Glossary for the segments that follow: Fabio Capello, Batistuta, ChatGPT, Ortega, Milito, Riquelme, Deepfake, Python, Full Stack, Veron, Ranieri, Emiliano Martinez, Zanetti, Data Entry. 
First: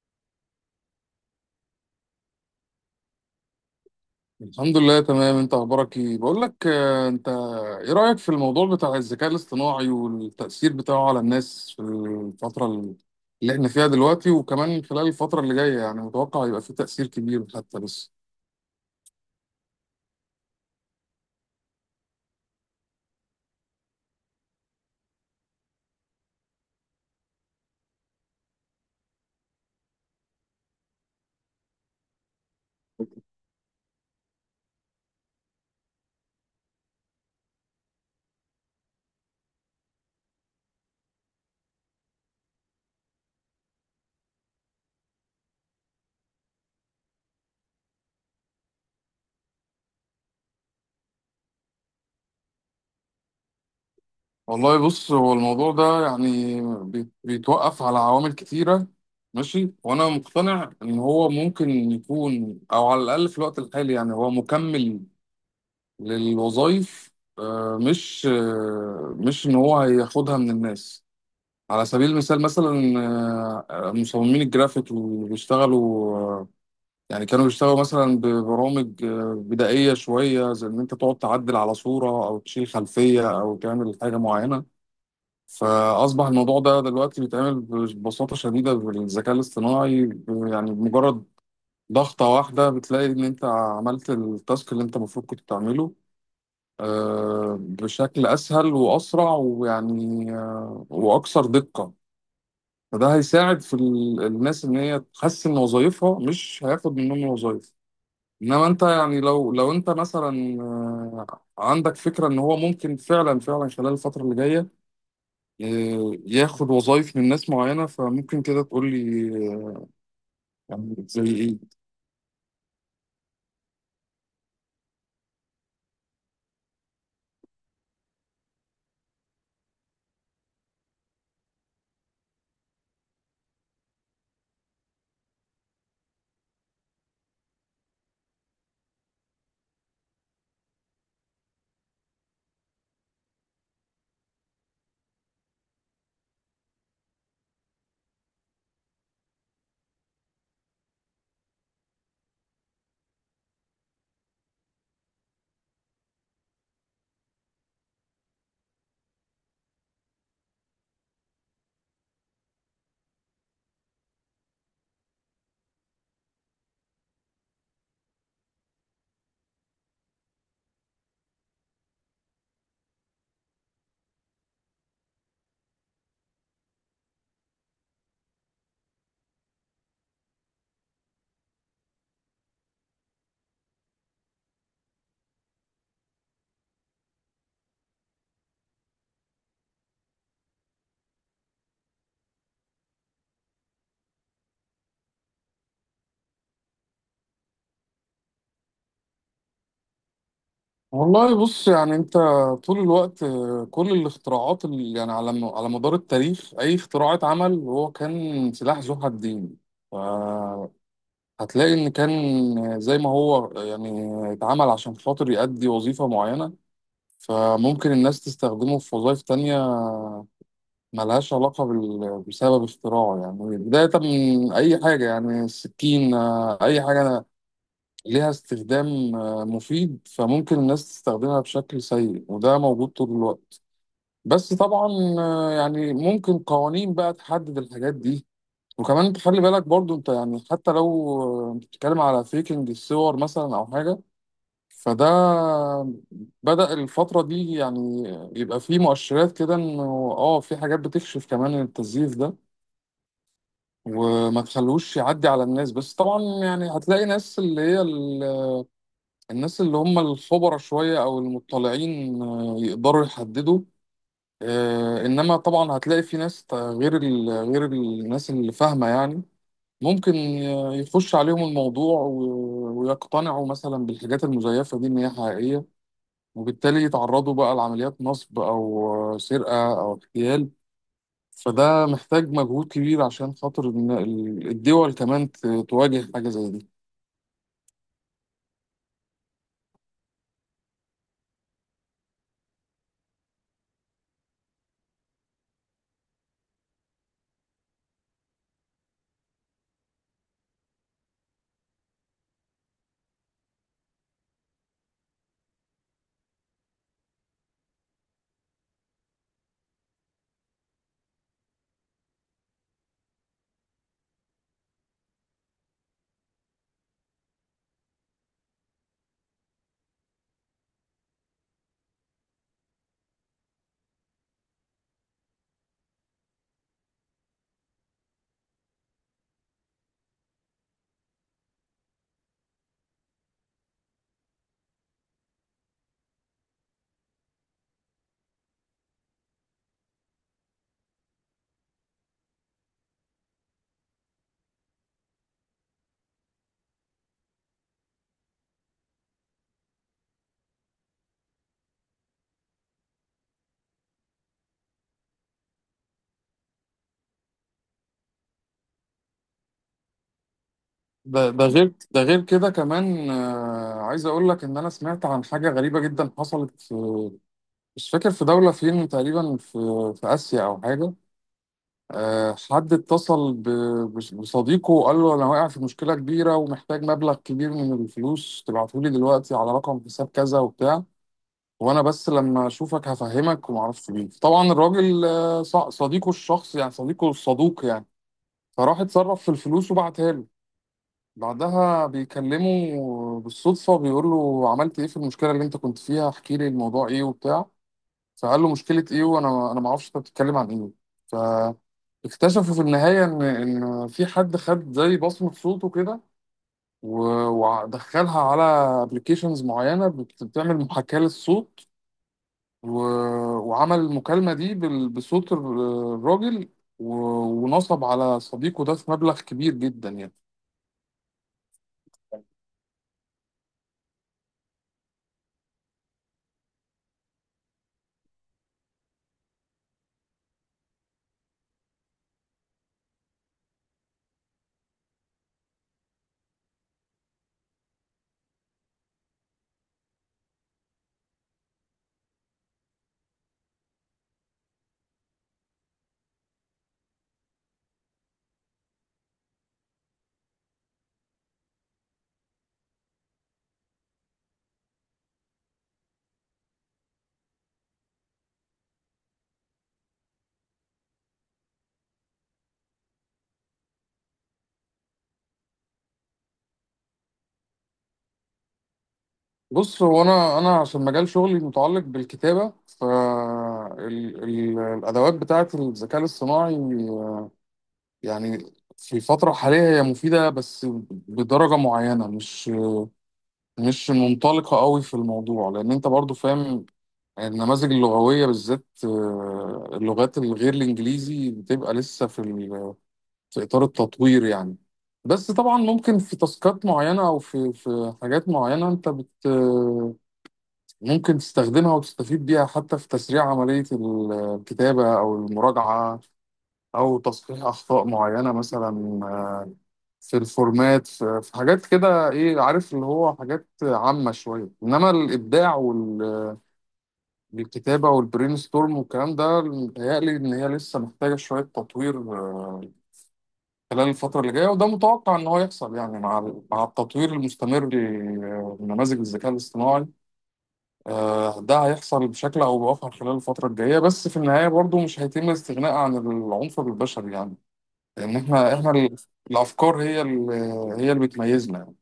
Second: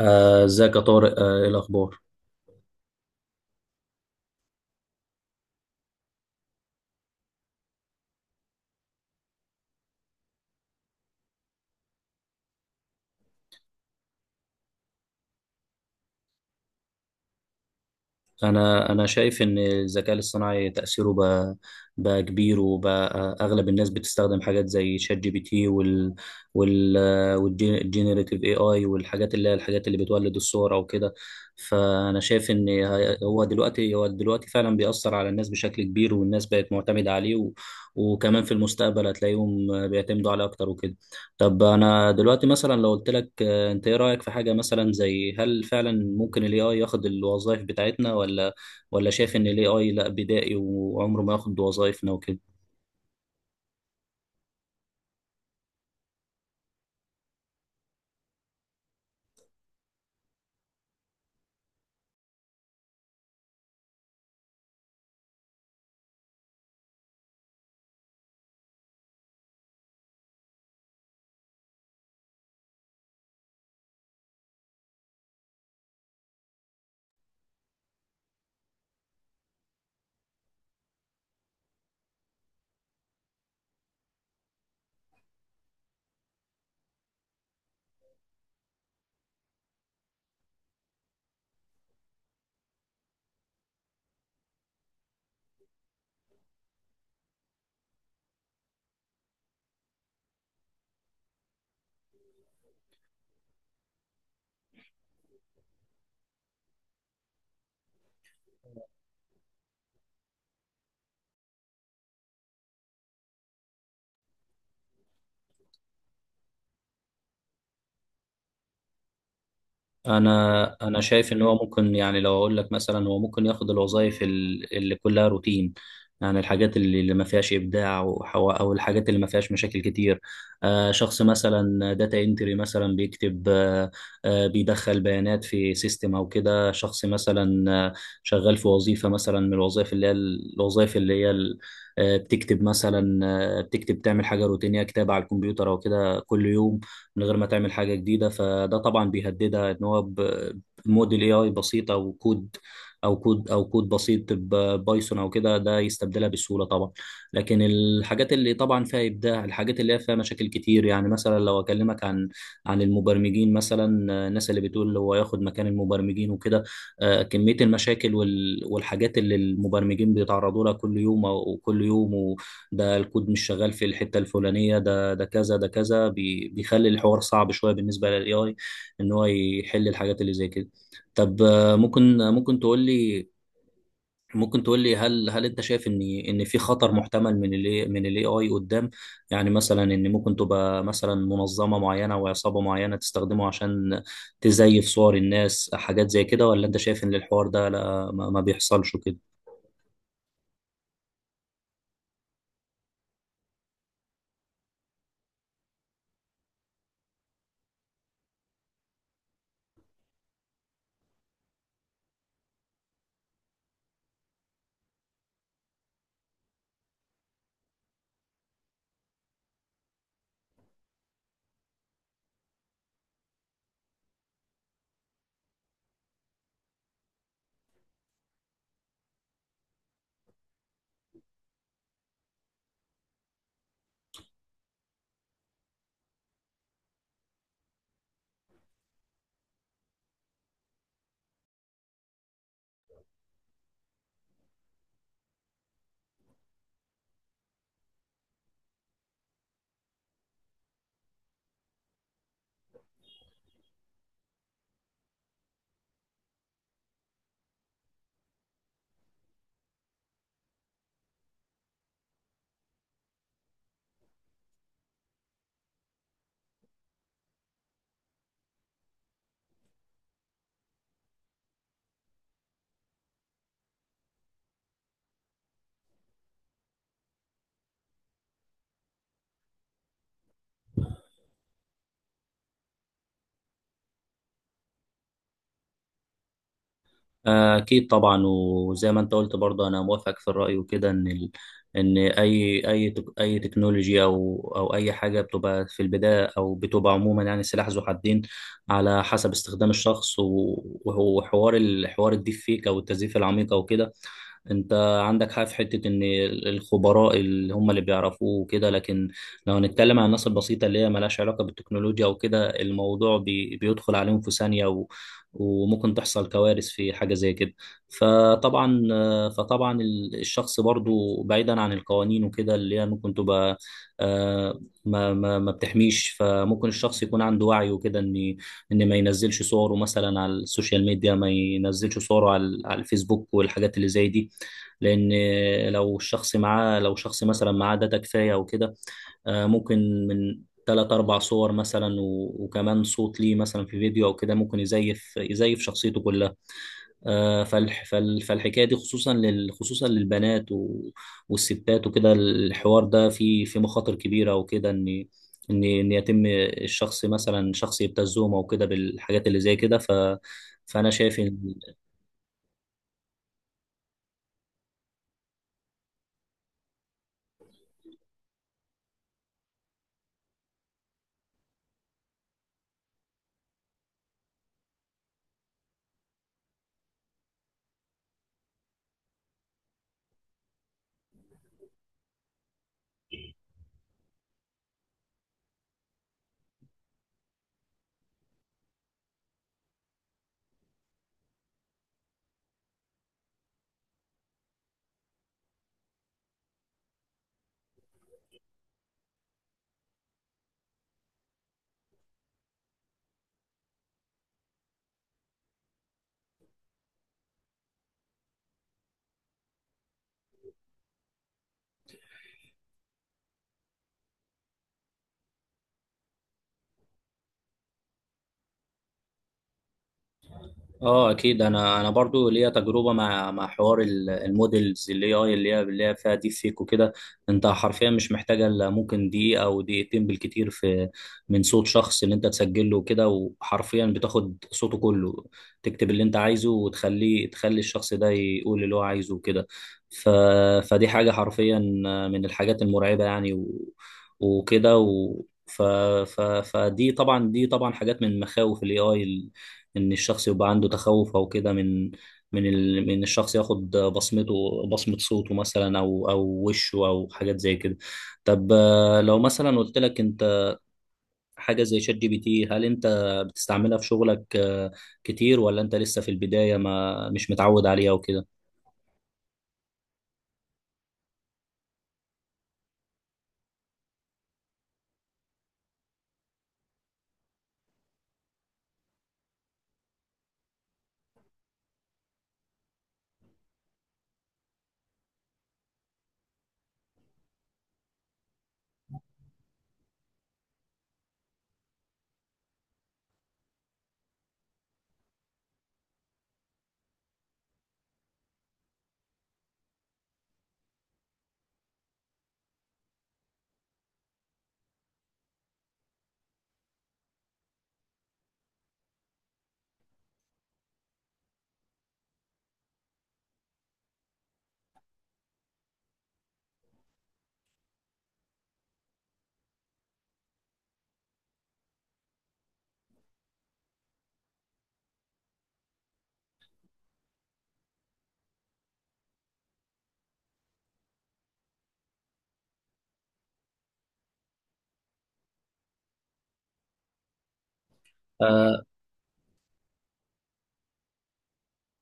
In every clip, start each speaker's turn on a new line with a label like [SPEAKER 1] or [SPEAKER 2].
[SPEAKER 1] آه، ازيك يا طارق؟ ايه الاخبار؟
[SPEAKER 2] الحمد لله تمام. انت اخبارك ايه؟ بقول لك انت ايه رأيك في الموضوع بتاع الذكاء الاصطناعي والتأثير بتاعه على الناس في الفترة اللي احنا فيها دلوقتي، وكمان خلال الفترة اللي جاية؟ يعني متوقع يبقى فيه تأثير كبير حتى. بس
[SPEAKER 1] انا شايف ان الذكاء الاصطناعي تاثيره بقى كبير وبقى اغلب الناس بتستخدم حاجات زي شات جي بي تي وال والجينيريتيف اي اي والحاجات اللي هي الحاجات اللي بتولد الصور او كده. فانا شايف ان هو دلوقتي هو دلوقتي فعلا بيأثر على الناس بشكل كبير، والناس بقت معتمده عليه، و وكمان في المستقبل هتلاقيهم بيعتمدوا عليه اكتر وكده. طب انا دلوقتي مثلا لو قلت لك، انت ايه رأيك في حاجة مثلا زي هل فعلا ممكن الاي اي ياخد الوظائف بتاعتنا، ولا شايف ان الاي اي لا بدائي وعمره ما ياخد وظائفنا وكده؟
[SPEAKER 2] والله بص، هو الموضوع ده يعني بيتوقف على عوامل كتيرة. ماشي، وانا مقتنع ان هو ممكن يكون، او على الاقل في الوقت الحالي، يعني هو مكمل للوظائف. مش ان هو هياخدها من الناس. على سبيل المثال، مثلا مصممين الجرافيك اللي بيشتغلوا، يعني كانوا بيشتغلوا مثلا ببرامج بدائية شوية، زي إن أنت تقعد تعدل على صورة أو تشيل خلفية أو تعمل حاجة معينة. فأصبح الموضوع ده دلوقتي بيتعمل ببساطة شديدة بالذكاء الاصطناعي يعني بمجرد ضغطة واحدة بتلاقي إن أنت عملت التاسك اللي أنت المفروض كنت تعمله بشكل أسهل وأسرع، ويعني وأكثر دقة. فده هيساعد في الناس ان هي تحسن وظائفها، مش هياخد منهم وظائف. انما انت يعني لو انت مثلا عندك فكره ان هو ممكن فعلا خلال الفتره اللي جايه ياخد وظائف من ناس معينه، فممكن كده تقول لي.
[SPEAKER 1] انا
[SPEAKER 2] يعني
[SPEAKER 1] انا
[SPEAKER 2] زي
[SPEAKER 1] شايف ان هو
[SPEAKER 2] ايه؟
[SPEAKER 1] ممكن، يعني لو اقول لك مثلا هو ممكن ياخد الوظائف اللي كلها روتين. يعني الحاجات اللي ما فيهاش ابداع او الحاجات اللي ما فيهاش مشاكل كتير. شخص مثلا داتا انتري مثلا بيكتب، بيدخل بيانات في سيستم او كده، شخص مثلا شغال في وظيفة مثلا من الوظائف اللي هي الوظائف اللي هي بتكتب مثلا، بتكتب تعمل حاجة روتينية كتابة على الكمبيوتر او كده كل يوم من غير ما تعمل حاجة جديدة، فده طبعا بيهددها ان هو بموديل اي اي بسيط او كود، او كود بسيط بايثون او كده، ده يستبدلها بسهولة طبعا. لكن الحاجات اللي طبعا فيها ابداع الحاجات اللي هي فيها مشاكل كتير، يعني مثلا لو اكلمك عن المبرمجين مثلا، الناس اللي بتقول هو ياخد مكان المبرمجين وكده، كمية المشاكل والحاجات اللي المبرمجين بيتعرضوا لها كل يوم او كل يوم، وده الكود مش شغال في الحتة الفلانية، ده ده كذا ده كذا، بيخلي الحوار صعب شويه بالنسبه للاي اي ان هو يحل الحاجات اللي زي كده. طب آه، ممكن تقول لي، ممكن تقول لي هل انت شايف ان في خطر محتمل من الاي اي قدام؟ يعني مثلا ان ممكن تبقى مثلا منظمه معينه او عصابه معينه تستخدمه عشان تزيف صور الناس حاجات زي كده، ولا انت شايف ان الحوار ده لا ما بيحصلش وكده؟
[SPEAKER 2] والله بص، يعني انت طول الوقت كل الاختراعات اللي يعني على على مدار التاريخ، اي اختراع اتعمل هو كان سلاح ذو حدين. ف- هتلاقي إن كان زي ما هو يعني اتعمل عشان خاطر يأدي وظيفة معينة، فممكن الناس تستخدمه في وظائف تانية ملهاش علاقة بسبب اختراعه. يعني بداية من أي حاجة، يعني السكين، أي حاجة ليها استخدام مفيد فممكن الناس تستخدمها بشكل سيء، وده موجود طول الوقت. بس طبعا يعني ممكن قوانين بقى تحدد الحاجات دي. وكمان انت خلي بالك برضو، انت يعني حتى لو انت بتتكلم على فيكنج الصور مثلا او حاجه، فده بدأ الفتره دي، يعني يبقى فيه مؤشرات كده انه اه في حاجات بتكشف كمان التزييف ده وما تخلوش يعدي على الناس. بس طبعا يعني هتلاقي ناس اللي هي الناس اللي هم الخبراء شويه او المطلعين يقدروا يحددوا. انما طبعا هتلاقي في ناس غير غير الناس اللي فاهمه، يعني ممكن يخش عليهم الموضوع ويقتنعوا مثلا بالحاجات المزيفة دي إن هي حقيقية، وبالتالي يتعرضوا بقى لعمليات نصب أو سرقة أو اغتيال. فده محتاج مجهود كبير عشان خاطر إن الدول كمان تواجه حاجة زي دي.
[SPEAKER 1] أكيد طبعا، وزي ما أنت قلت برضه أنا موافق في الرأي وكده، إن أي أي تكنولوجيا أو أي حاجة بتبقى في البداية أو بتبقى عموما يعني سلاح ذو حدين، على حسب استخدام الشخص. و- وهو حوار الحوار الديب فيك أو التزييف العميق أو كده، أنت عندك حق في حتة إن الخبراء اللي هم اللي بيعرفوه وكده، لكن لو هنتكلم عن الناس البسيطة اللي هي ملهاش علاقة بالتكنولوجيا وكده، الموضوع بيدخل عليهم في ثانية، وممكن تحصل كوارث في حاجة زي كده. فطبعا فطبعا الشخص برضو بعيدا عن القوانين وكده اللي هي ممكن تبقى آه، ما بتحميش، فممكن الشخص يكون عنده وعي وكده ان ما ينزلش صوره مثلا على السوشيال ميديا، ما ينزلش صوره على الفيسبوك والحاجات اللي زي دي. لان لو شخص مثلا معاه داتا كفايه وكده، ممكن من تلات أربع صور مثلا وكمان صوت ليه مثلا في فيديو أو كده، ممكن يزيف شخصيته كلها. فالحكاية دي خصوصا خصوصا للبنات و- والستات وكده، الحوار ده فيه في مخاطر كبيرة وكده، إن إن إن يتم الشخص مثلا شخص يبتزهم أو كده بالحاجات اللي زي كده. فأنا شايف
[SPEAKER 2] ده ده
[SPEAKER 1] إن
[SPEAKER 2] غير ده غير كده كمان، عايز أقول لك إن أنا سمعت عن حاجة غريبة جدا حصلت في، مش فاكر في دولة فين، تقريبا في آسيا أو حاجة. حد اتصل بصديقه وقال له انا واقع في مشكله كبيره ومحتاج مبلغ كبير من الفلوس، تبعته لي دلوقتي على رقم حساب كذا وبتاع، وانا بس لما اشوفك هفهمك وما اعرفش مين. طبعا الراجل صديقه الشخص، يعني صديقه الصدوق يعني، فراح اتصرف في الفلوس وبعتها له. بعدها بيكلمه بالصدفه، بيقول له عملت ايه في المشكله اللي انت كنت فيها؟ احكي لي الموضوع ايه وبتاع. فقال له مشكلة ايه؟ وانا ما اعرفش انت بتتكلم عن ايه. فاكتشفوا في النهاية ان في حد خد زي بصمة صوته كده ودخلها على ابلكيشنز معينة بتعمل محاكاة للصوت، وعمل المكالمة دي بصوت الراجل و- ونصب على صديقه ده في مبلغ كبير جدا يعني.
[SPEAKER 1] اه اكيد، انا برضو ليا تجربه مع مع المودلز اللي هي فيها ديب فيك وكده. انت حرفيا مش محتاجه الا ممكن دقيقه او دقيقتين بالكتير في من صوت شخص اللي انت تسجله وكده، وحرفيا بتاخد صوته كله، تكتب اللي انت عايزه تخلي الشخص ده يقول اللي هو عايزه وكده. ف فدي حاجه حرفيا من الحاجات المرعبه يعني، و... وكده و... ف... ف... فدي طبعا دي طبعا حاجات من مخاوف الاي اي، ان الشخص يبقى عنده تخوف او كده من الشخص ياخد بصمته، بصمة صوته مثلا او وشه او حاجات زي كده. طب آه، لو مثلا قلت لك انت، حاجة زي شات جي بي تي هل انت بتستعملها في شغلك كتير، ولا انت لسه في البداية ما مش متعود عليها وكده؟
[SPEAKER 2] بص، هو انا عشان مجال شغلي متعلق بالكتابة، فالادوات بتاعت الذكاء الاصطناعي يعني في الفترة الحالية هي مفيدة بس بدرجة معينة، مش منطلقة قوي في الموضوع، لأن أنت برضو فاهم النماذج اللغوية بالذات اللغات الغير الإنجليزي بتبقى لسه في في إطار التطوير يعني. بس طبعا ممكن في تاسكات معينة أو في حاجات معينة أنت بت، ممكن تستخدمها وتستفيد بيها حتى في تسريع عملية الكتابة أو المراجعة أو تصحيح أخطاء معينة مثلا، في الفورمات، في حاجات كده، ايه عارف، اللي هو حاجات عامة شوية. انما الابداع والكتابة والبرين ستورم والكلام ده، متهيألي ان هي لسه محتاجة شوية تطوير خلال الفترة اللي جاية، وده متوقع ان هو يحصل يعني مع مع التطوير المستمر لنماذج الذكاء الاصطناعي. ده هيحصل بشكل او باخر خلال الفترة الجاية، بس في النهاية برضو مش هيتم الاستغناء عن العنصر البشري، يعني ان احنا،
[SPEAKER 1] آه،
[SPEAKER 2] الافكار هي هي اللي بتميزنا يعني.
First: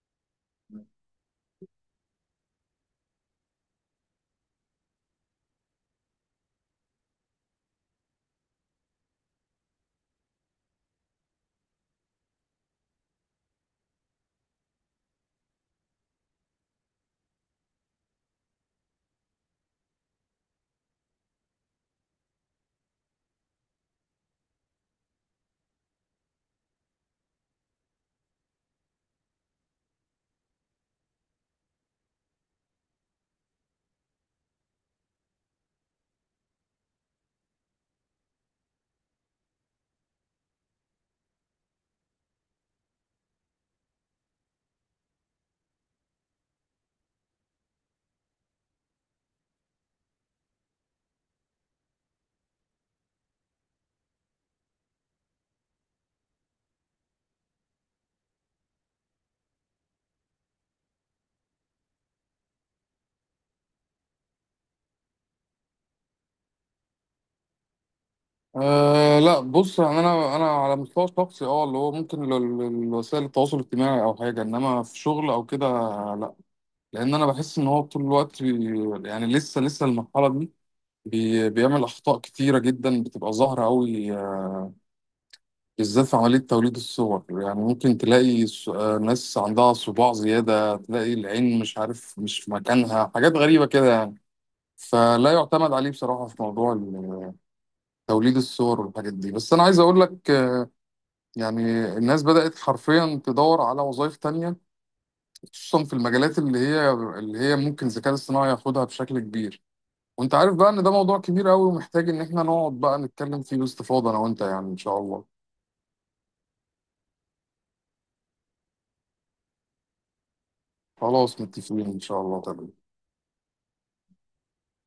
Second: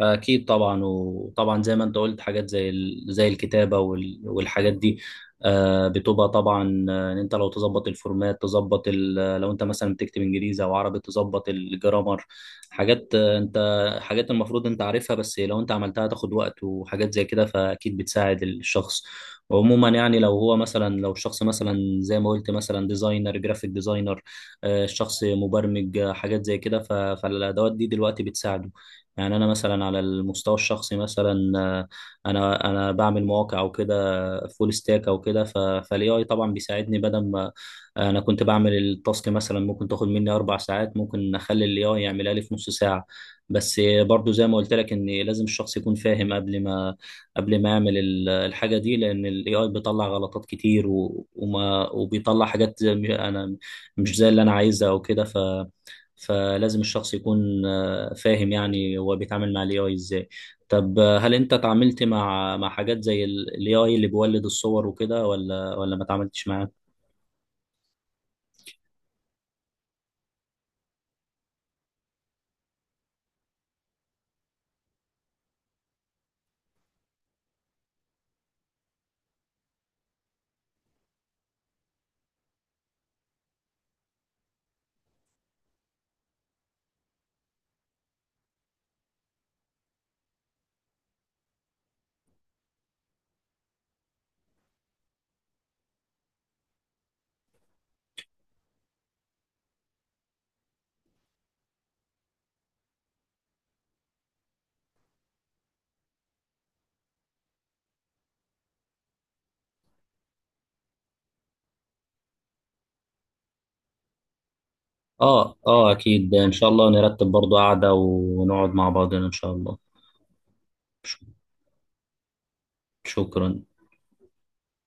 [SPEAKER 1] أكيد طبعا، وطبعا زي ما أنت قلت حاجات زي الكتابة والحاجات دي بتبقى طبعا آه، إن أنت لو تظبط الفورمات تظبط لو أنت مثلا بتكتب إنجليزي أو عربي تظبط الجرامر، حاجات آه، أنت حاجات المفروض أنت عارفها، بس لو أنت عملتها تاخد وقت وحاجات زي كده، فأكيد بتساعد الشخص. وعموما يعني لو هو مثلا لو الشخص مثلا زي ما قلت مثلا ديزاينر جرافيك ديزاينر، الشخص مبرمج حاجات زي كده، فالأدوات دي دلوقتي بتساعده. يعني انا مثلا على المستوى الشخصي مثلا آه، انا بعمل مواقع او كده فول ستاك او كده، فالاي اي طبعا بيساعدني بدل ما انا كنت بعمل التاسك مثلا ممكن تاخد مني اربع ساعات، ممكن اخلي الاي اي يعملها لي في نص ساعه. بس برضو زي ما قلت لك ان لازم الشخص يكون فاهم قبل ما يعمل الحاجه دي، لان الاي اي بيطلع غلطات كتير و- وما وبيطلع حاجات زي- انا مش زي اللي انا عايزها او كده. ف فلازم الشخص يكون فاهم يعني هو بيتعامل مع الاي اي ازاي. طب آه، هل انت تعاملت مع حاجات زي الاي اي اللي بيولد الصور وكده، ولا ما تعاملتش معاه؟
[SPEAKER 2] أه لا بص، يعني انا على مستوى شخصي اه اللي هو ممكن وسائل التواصل الاجتماعي او حاجه، انما في شغل او كده لا. لان انا بحس ان هو طول الوقت يعني لسه المرحله دي بيعمل أخطاء كتيرة جدا بتبقى ظاهرة أوي بالذات في عملية توليد الصور. يعني ممكن تلاقي ناس عندها صباع زيادة، تلاقي العين مش عارف مش في مكانها، حاجات غريبة كده يعني. فلا يعتمد عليه بصراحة في موضوع توليد الصور والحاجات دي. بس أنا عايز أقول لك يعني الناس بدأت حرفيا تدور على وظائف تانية، خصوصا في المجالات اللي هي ممكن الذكاء الاصطناعي ياخدها بشكل كبير. وانت عارف بقى ان ده موضوع كبير قوي ومحتاج ان احنا نقعد بقى نتكلم فيه باستفاضة انا وانت، يعني ان شاء الله.
[SPEAKER 1] اه اكيد ان شاء الله نرتب برضو قعدة ونقعد مع بعضنا ان شاء الله. شك-
[SPEAKER 2] خلاص متفقين، ان شاء الله. تمام.
[SPEAKER 1] شكرا.